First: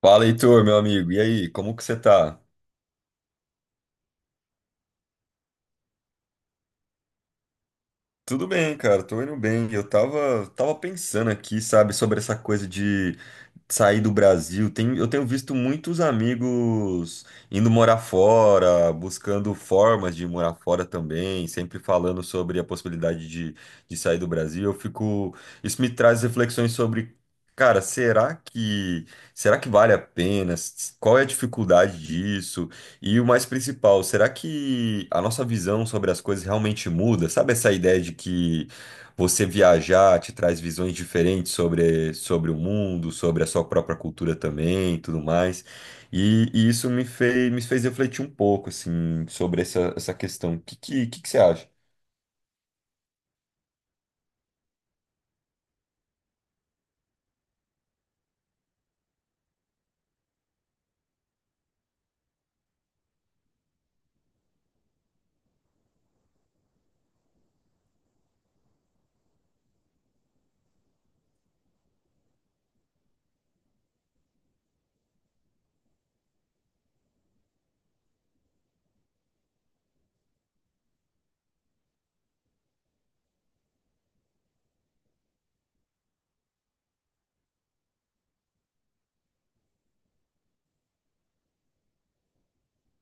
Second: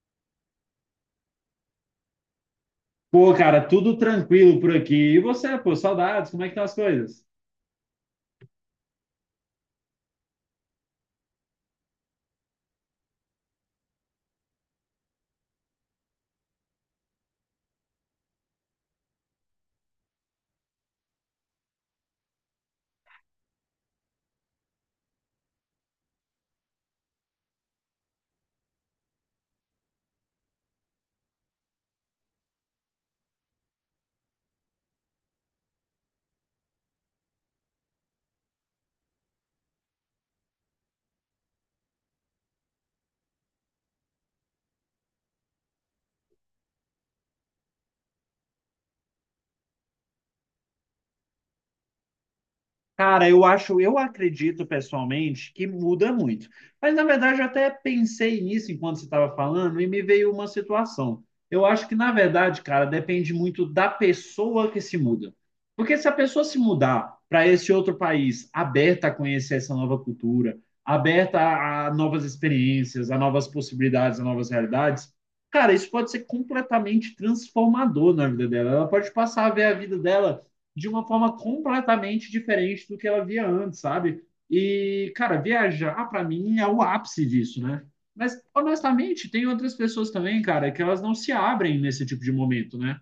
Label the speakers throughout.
Speaker 1: Fala, Heitor, meu amigo. E aí, como que você tá?
Speaker 2: Pô, cara, tudo tranquilo por aqui. E você, pô, saudades, como é que estão as coisas?
Speaker 1: Tudo bem, cara, tô indo bem. Eu tava pensando aqui, sabe, sobre essa coisa de sair do Brasil. Tem, eu tenho visto muitos amigos indo morar fora, buscando formas de morar fora também, sempre falando sobre a possibilidade de sair do Brasil. Eu fico, isso me traz reflexões sobre, cara, será que vale a pena? Qual é a dificuldade disso? E o mais principal, será que a nossa visão sobre as coisas realmente muda? Sabe essa ideia de que você viajar te traz visões diferentes sobre o mundo, sobre a sua própria cultura também, e tudo mais. E isso me fez refletir um pouco, assim, sobre essa questão. O que que você acha?
Speaker 2: Cara, eu acho, eu acredito pessoalmente que muda muito. Mas na verdade eu até pensei nisso enquanto você estava falando e me veio uma situação. Eu acho que na verdade, cara, depende muito da pessoa que se muda. Porque se a pessoa se mudar para esse outro país, aberta a conhecer essa nova cultura, aberta a novas experiências, a novas possibilidades, a novas realidades, cara, isso pode ser completamente transformador na vida dela. Ela pode passar a ver a vida dela de uma forma completamente diferente do que ela via antes, sabe? E, cara, viajar para mim é o ápice disso, né? Mas, honestamente, tem outras pessoas também, cara, que elas não se abrem nesse tipo de momento, né?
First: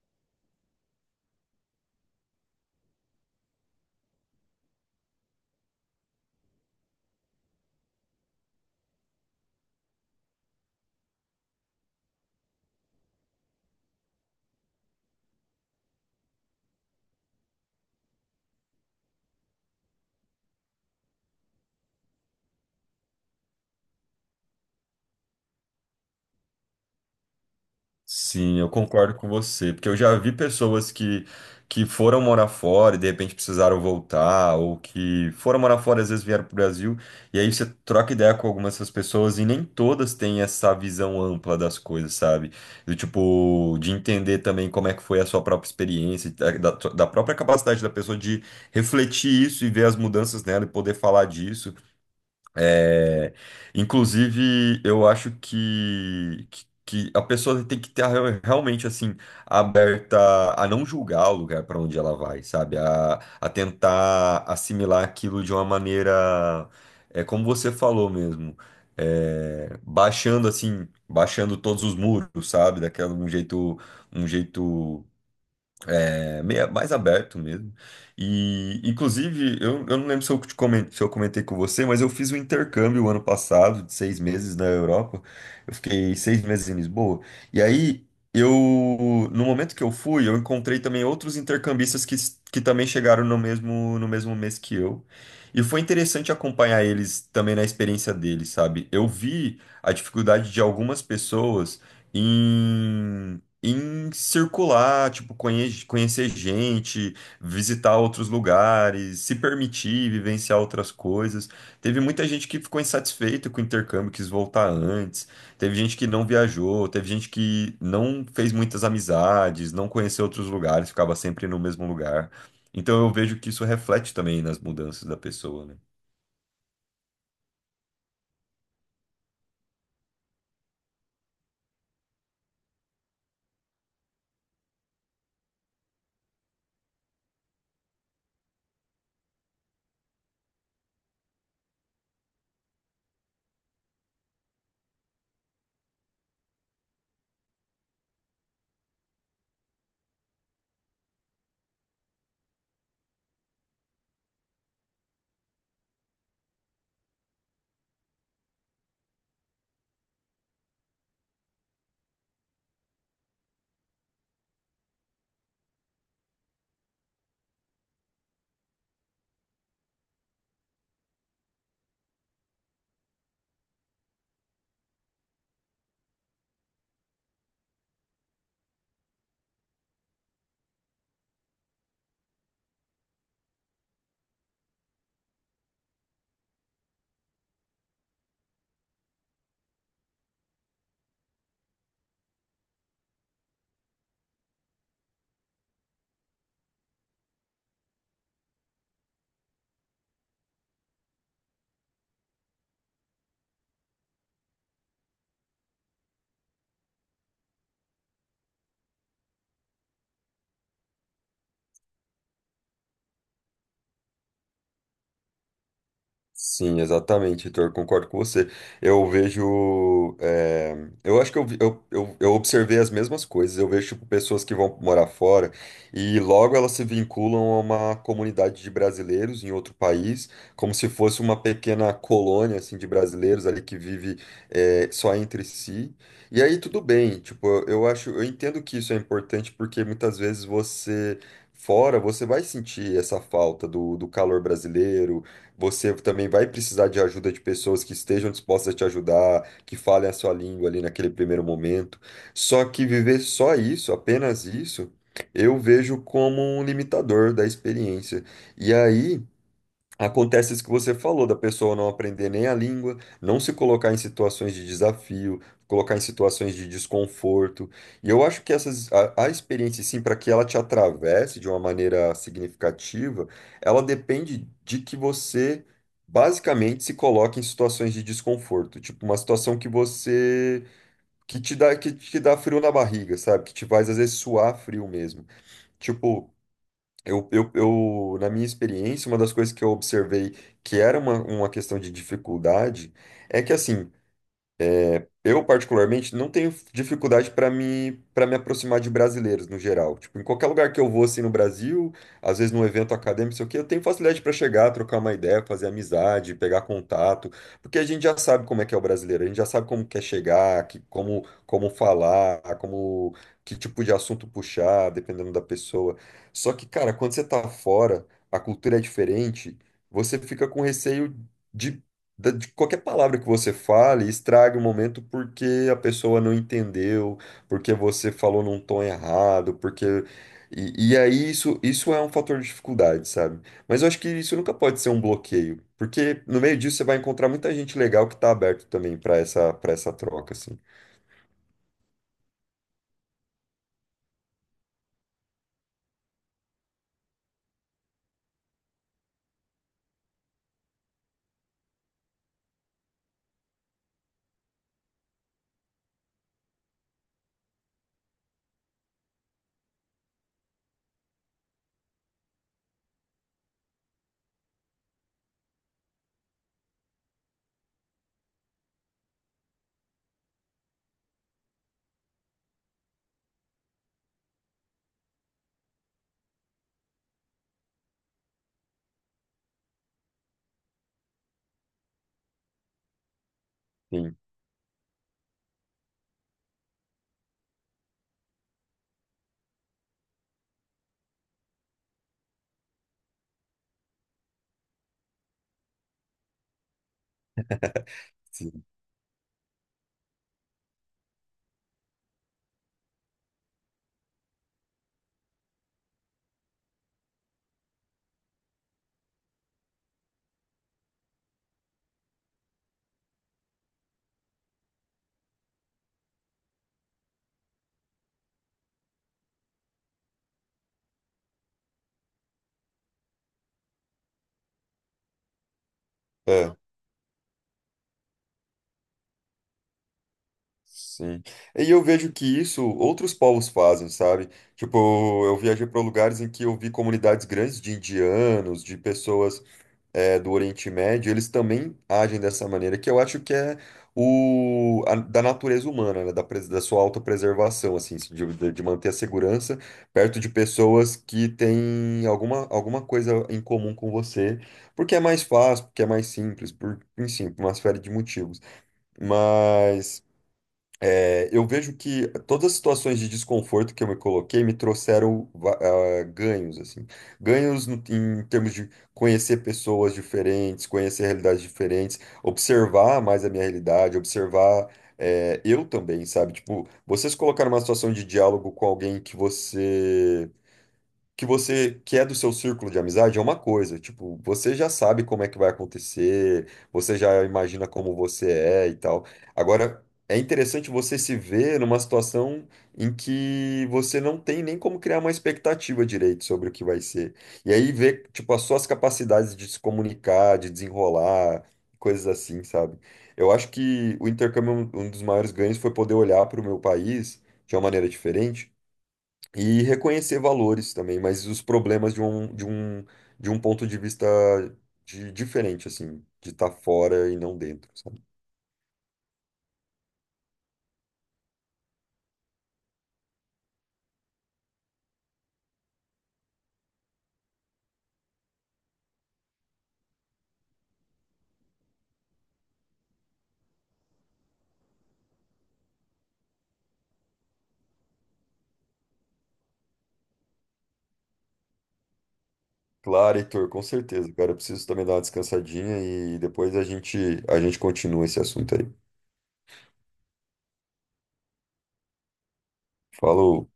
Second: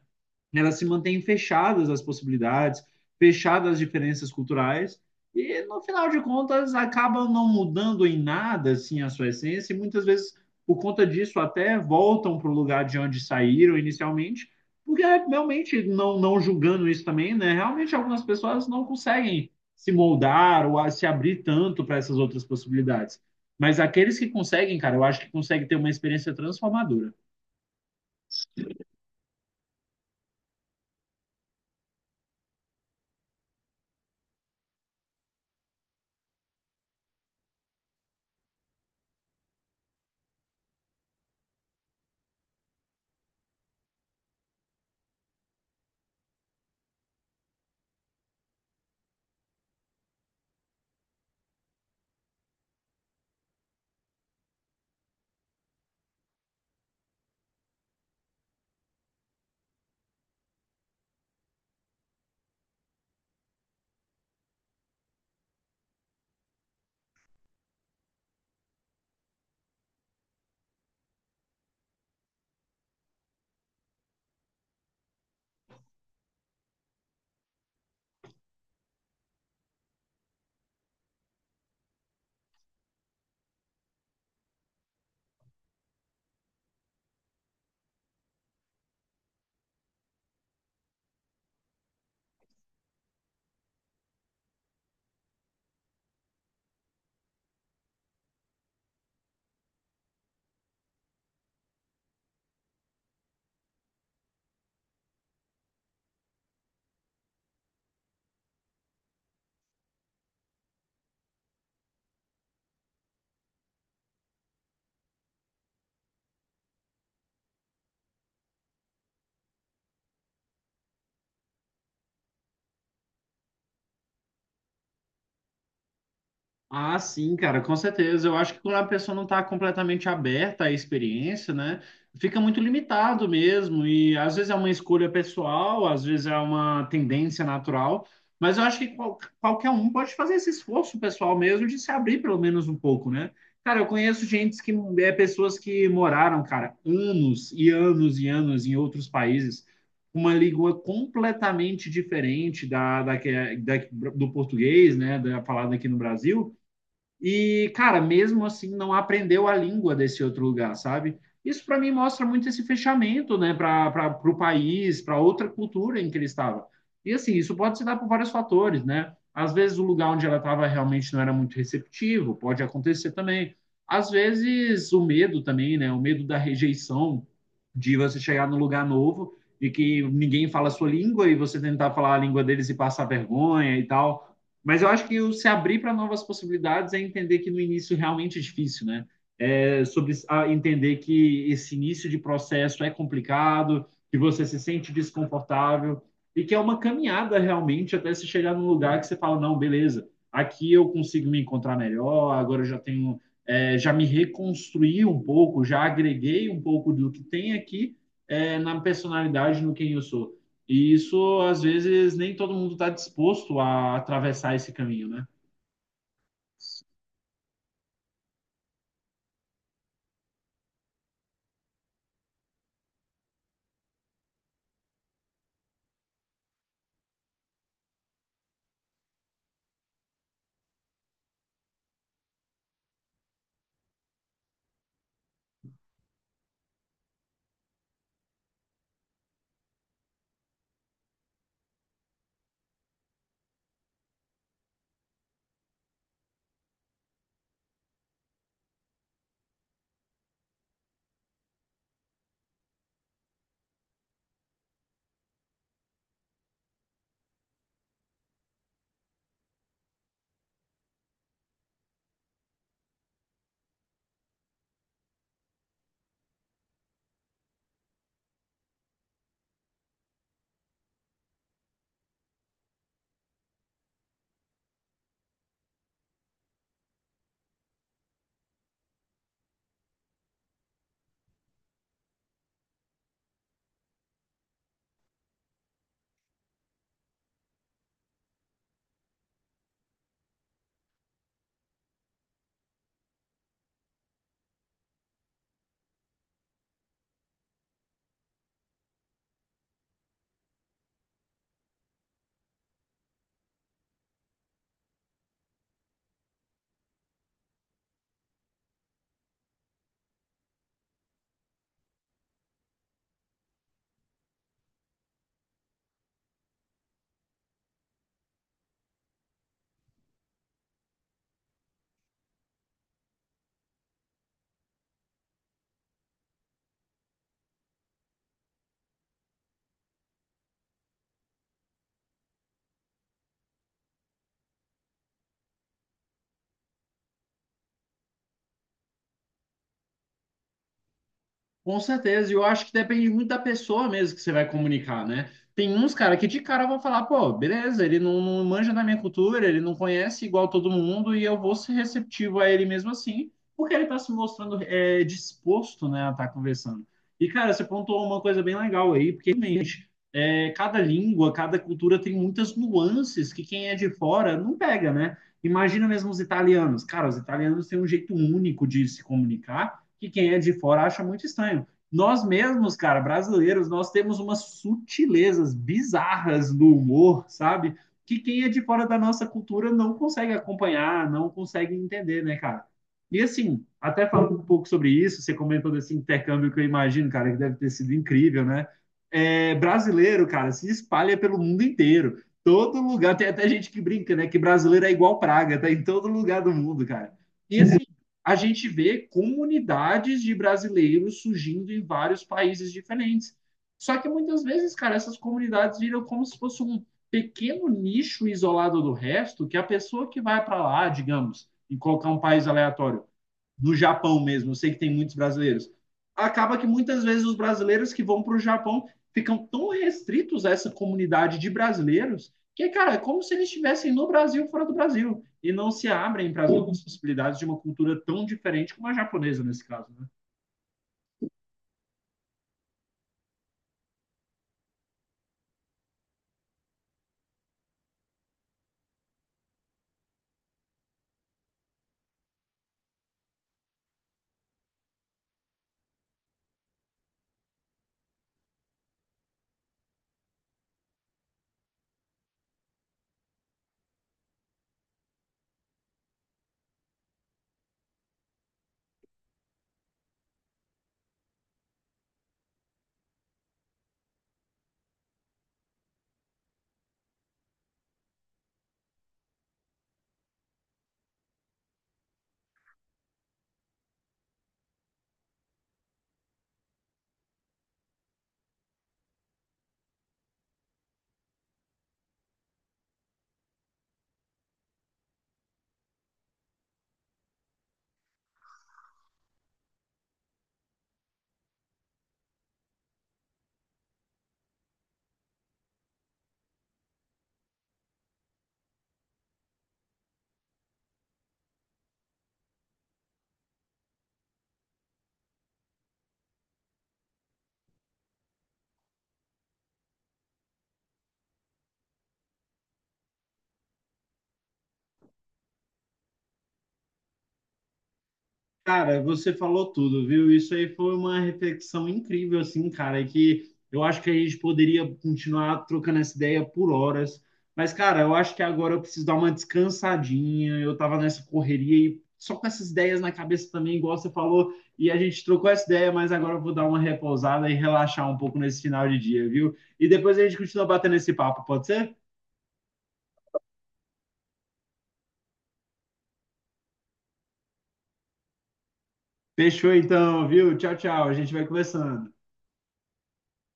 Speaker 2: Elas se mantêm fechadas às possibilidades, fechadas às diferenças culturais, e no final de contas acabam não mudando em nada assim a sua essência, e muitas vezes por conta disso até voltam para o lugar de onde saíram inicialmente, porque é, realmente não julgando isso também, né? Realmente algumas pessoas não conseguem se moldar ou se abrir tanto para essas outras possibilidades. Mas aqueles que conseguem, cara, eu acho que conseguem ter uma experiência transformadora.
Speaker 1: Sim, eu concordo com você, porque eu já vi pessoas que foram morar fora e de repente precisaram voltar, ou que foram morar fora e às vezes vieram para o Brasil, e aí você troca ideia com algumas dessas pessoas e nem todas têm essa visão ampla das coisas, sabe? Do tipo, de entender também como é que foi a sua própria experiência, da própria capacidade da pessoa de refletir isso e ver as mudanças nela e poder falar disso. É, inclusive, eu acho que a pessoa tem que estar realmente assim aberta a não julgar o lugar para onde ela vai, sabe? A tentar assimilar aquilo de uma maneira, é como você falou mesmo, é, baixando assim, baixando todos os muros, sabe? Daquela um jeito é, meio mais aberto mesmo. E, inclusive, eu não lembro se eu se eu comentei com você, mas eu fiz um intercâmbio ano passado, de seis meses na Europa. Eu fiquei seis meses em Lisboa. E aí, eu, no momento que eu fui, eu encontrei também outros intercambistas que também chegaram no mesmo mês que eu. E foi interessante acompanhar eles também na experiência deles, sabe? Eu vi a dificuldade de algumas pessoas. Em, em circular, tipo, conhecer gente, visitar outros lugares, se permitir vivenciar outras coisas. Teve muita gente que ficou insatisfeita com o intercâmbio, quis voltar antes. Teve gente que não viajou, teve gente que não fez muitas amizades, não conheceu outros lugares, ficava sempre no mesmo lugar. Então eu vejo que isso reflete também nas mudanças da pessoa, né?
Speaker 2: Ah, sim, cara, com certeza. Eu acho que quando a pessoa não está completamente aberta à experiência, né, fica muito limitado mesmo. E às vezes é uma escolha pessoal, às vezes é uma tendência natural. Mas eu acho que qualquer um pode fazer esse esforço pessoal mesmo de se abrir pelo menos um pouco, né? Cara, eu conheço gente que é pessoas que moraram, cara, anos e anos e anos em outros países, uma língua completamente diferente da, da, que- é, da- do português, né, da falada aqui no Brasil. E, cara, mesmo assim, não aprendeu a língua desse outro lugar, sabe? Isso para mim mostra muito esse fechamento, né, para o país, para outra cultura em que ele estava. E assim, isso pode se dar por vários fatores, né? Às vezes o lugar onde ela estava realmente não era muito receptivo, pode acontecer também. Às vezes o medo também, né? O medo da rejeição, de você chegar num lugar novo e que ninguém fala a sua língua e você tentar falar a língua deles e passar vergonha e tal. Mas eu acho que o se abrir para novas possibilidades é entender que no início realmente é difícil, né? É sobre entender que esse início de processo é complicado, que você se sente desconfortável e que é uma caminhada realmente até se chegar num lugar que você fala, não, beleza, aqui eu consigo me encontrar melhor, agora eu já tenho, já me reconstruí um pouco, já agreguei um pouco do que tem aqui, na personalidade, no quem eu sou. E isso, às vezes, nem todo mundo está disposto a atravessar esse caminho, né?
Speaker 1: Sim, exatamente, Heitor, concordo com você. Eu vejo. Eu acho que eu observei as mesmas coisas. Eu vejo, tipo, pessoas que vão morar fora e logo elas se vinculam a uma comunidade de brasileiros em outro país, como se fosse uma pequena colônia, assim, de brasileiros ali que vive, só entre si. E aí tudo bem, tipo, eu acho. Eu entendo que isso é importante porque muitas vezes você. Fora, você vai sentir essa falta do calor brasileiro você também vai precisar de ajuda de pessoas que estejam dispostas a te ajudar, que falem a sua língua ali naquele primeiro momento. Só que viver só isso, apenas isso, eu vejo como um limitador da experiência. E aí. Acontece isso que você falou, da pessoa não aprender nem a língua, não se colocar em situações de desafio, colocar em situações de desconforto. E eu acho que essas, a experiência, sim, para que ela te atravesse de uma maneira significativa, ela depende de que você basicamente se coloque em situações de desconforto, tipo uma situação que você que te dá frio na barriga, sabe? Que te faz às vezes suar frio mesmo. Tipo, eu, na minha experiência, uma das coisas que eu observei que era uma questão de dificuldade é que, assim, eu, particularmente, não tenho dificuldade para me aproximar de brasileiros no geral. Tipo, em qualquer lugar que eu vou, assim, no Brasil, às vezes num evento acadêmico, sei o quê, eu tenho facilidade para chegar, trocar uma ideia, fazer amizade, pegar contato, porque a gente já sabe como é que é o brasileiro, a gente já sabe como quer chegar, como falar, que tipo de assunto puxar, dependendo da pessoa. Só que, cara, quando você tá fora, a cultura é diferente, você fica com receio. de de qualquer palavra que você fale, estraga o momento porque a pessoa não entendeu, porque você falou num tom errado, porque. E aí isso é um fator de dificuldade, sabe? Mas eu acho que isso nunca pode ser um bloqueio, porque no meio disso você vai encontrar muita gente legal que tá aberto também para essa troca, assim.
Speaker 2: Com certeza, e eu acho que depende muito da pessoa mesmo que você vai comunicar, né? Tem uns, cara, que de cara vão falar, pô, beleza, ele não, não manja da minha cultura, ele não conhece igual todo mundo, e eu vou ser receptivo a ele mesmo assim, porque ele tá se mostrando disposto, né, a estar conversando. E, cara, você pontuou uma coisa bem legal aí, porque realmente, cada língua, cada cultura tem muitas nuances que quem é de fora não pega, né? Imagina mesmo os italianos. Cara, os italianos têm um jeito único de se comunicar que quem é de fora acha muito estranho. Nós mesmos, cara, brasileiros, nós temos umas sutilezas bizarras no humor, sabe? Que quem é de fora da nossa cultura não consegue acompanhar, não consegue entender, né, cara? E assim, até
Speaker 1: Sim,
Speaker 2: falando um pouco sobre isso, você comentou desse intercâmbio que eu imagino, cara, que deve ter sido incrível, né? É, brasileiro, cara, se espalha pelo mundo inteiro. Todo lugar, tem até gente que brinca, né? Que brasileiro é igual praga, tá em todo lugar do mundo, cara. E assim, a
Speaker 1: sim.
Speaker 2: gente vê comunidades de brasileiros surgindo em vários países diferentes. Só que muitas vezes, cara, essas comunidades viram como se fosse um pequeno nicho isolado do resto, que a pessoa que vai para lá, digamos, em colocar um país aleatório, no Japão mesmo, eu sei que tem muitos brasileiros. Acaba que muitas vezes os brasileiros que vão para o Japão ficam tão restritos a essa comunidade de brasileiros que, cara, é como se eles estivessem no Brasil fora do Brasil e não se abrem para as
Speaker 1: É,
Speaker 2: outras possibilidades de uma cultura tão diferente como a japonesa nesse caso, né?
Speaker 1: sim. E eu vejo que isso outros povos fazem, sabe? Tipo, eu viajei para lugares em que eu vi comunidades grandes de indianos, de pessoas do Oriente Médio, eles também agem dessa maneira, que eu acho que é da natureza humana, né? Da sua autopreservação, assim, de manter a segurança perto de pessoas que têm alguma coisa em comum com você, porque é mais fácil, porque é mais simples, por, enfim, por uma série de motivos. Mas. É, eu vejo que todas as situações de desconforto que eu me coloquei me trouxeram ah, ganhos, assim. Ganhos em termos de conhecer pessoas diferentes, conhecer realidades diferentes, observar mais a minha realidade, observar, é, eu também, sabe? Tipo, vocês colocaram uma situação de diálogo com alguém que você que é do seu círculo de amizade é uma coisa, tipo, você já sabe como é que vai acontecer, você já imagina como você é e tal. Agora, é interessante você se ver numa situação em que você não tem nem como criar uma expectativa direito sobre o que vai ser. E aí ver, tipo, as suas capacidades de se comunicar, de desenrolar, coisas assim, sabe? Eu acho que o intercâmbio, é um dos maiores ganhos foi poder olhar para o meu país de uma maneira diferente e reconhecer valores também, mas os problemas de um ponto de vista de, diferente, assim, de estar fora e não dentro, sabe?
Speaker 2: Cara, você falou tudo, viu? Isso aí foi uma reflexão incrível, assim, cara, que eu acho que a gente poderia continuar trocando essa ideia por horas. Mas, cara, eu acho que agora eu preciso dar uma descansadinha. Eu tava nessa correria e só com essas ideias na cabeça também, igual você falou, e a gente trocou essa ideia, mas agora eu vou dar uma repousada e relaxar um pouco nesse final de dia, viu? E depois a gente continua batendo esse papo, pode ser?
Speaker 1: Claro, Heitor, com certeza, cara. Eu preciso também dar uma descansadinha e depois a gente continua esse assunto aí.
Speaker 2: Fechou então, viu? Tchau, tchau. A gente vai conversando.
Speaker 1: Falou.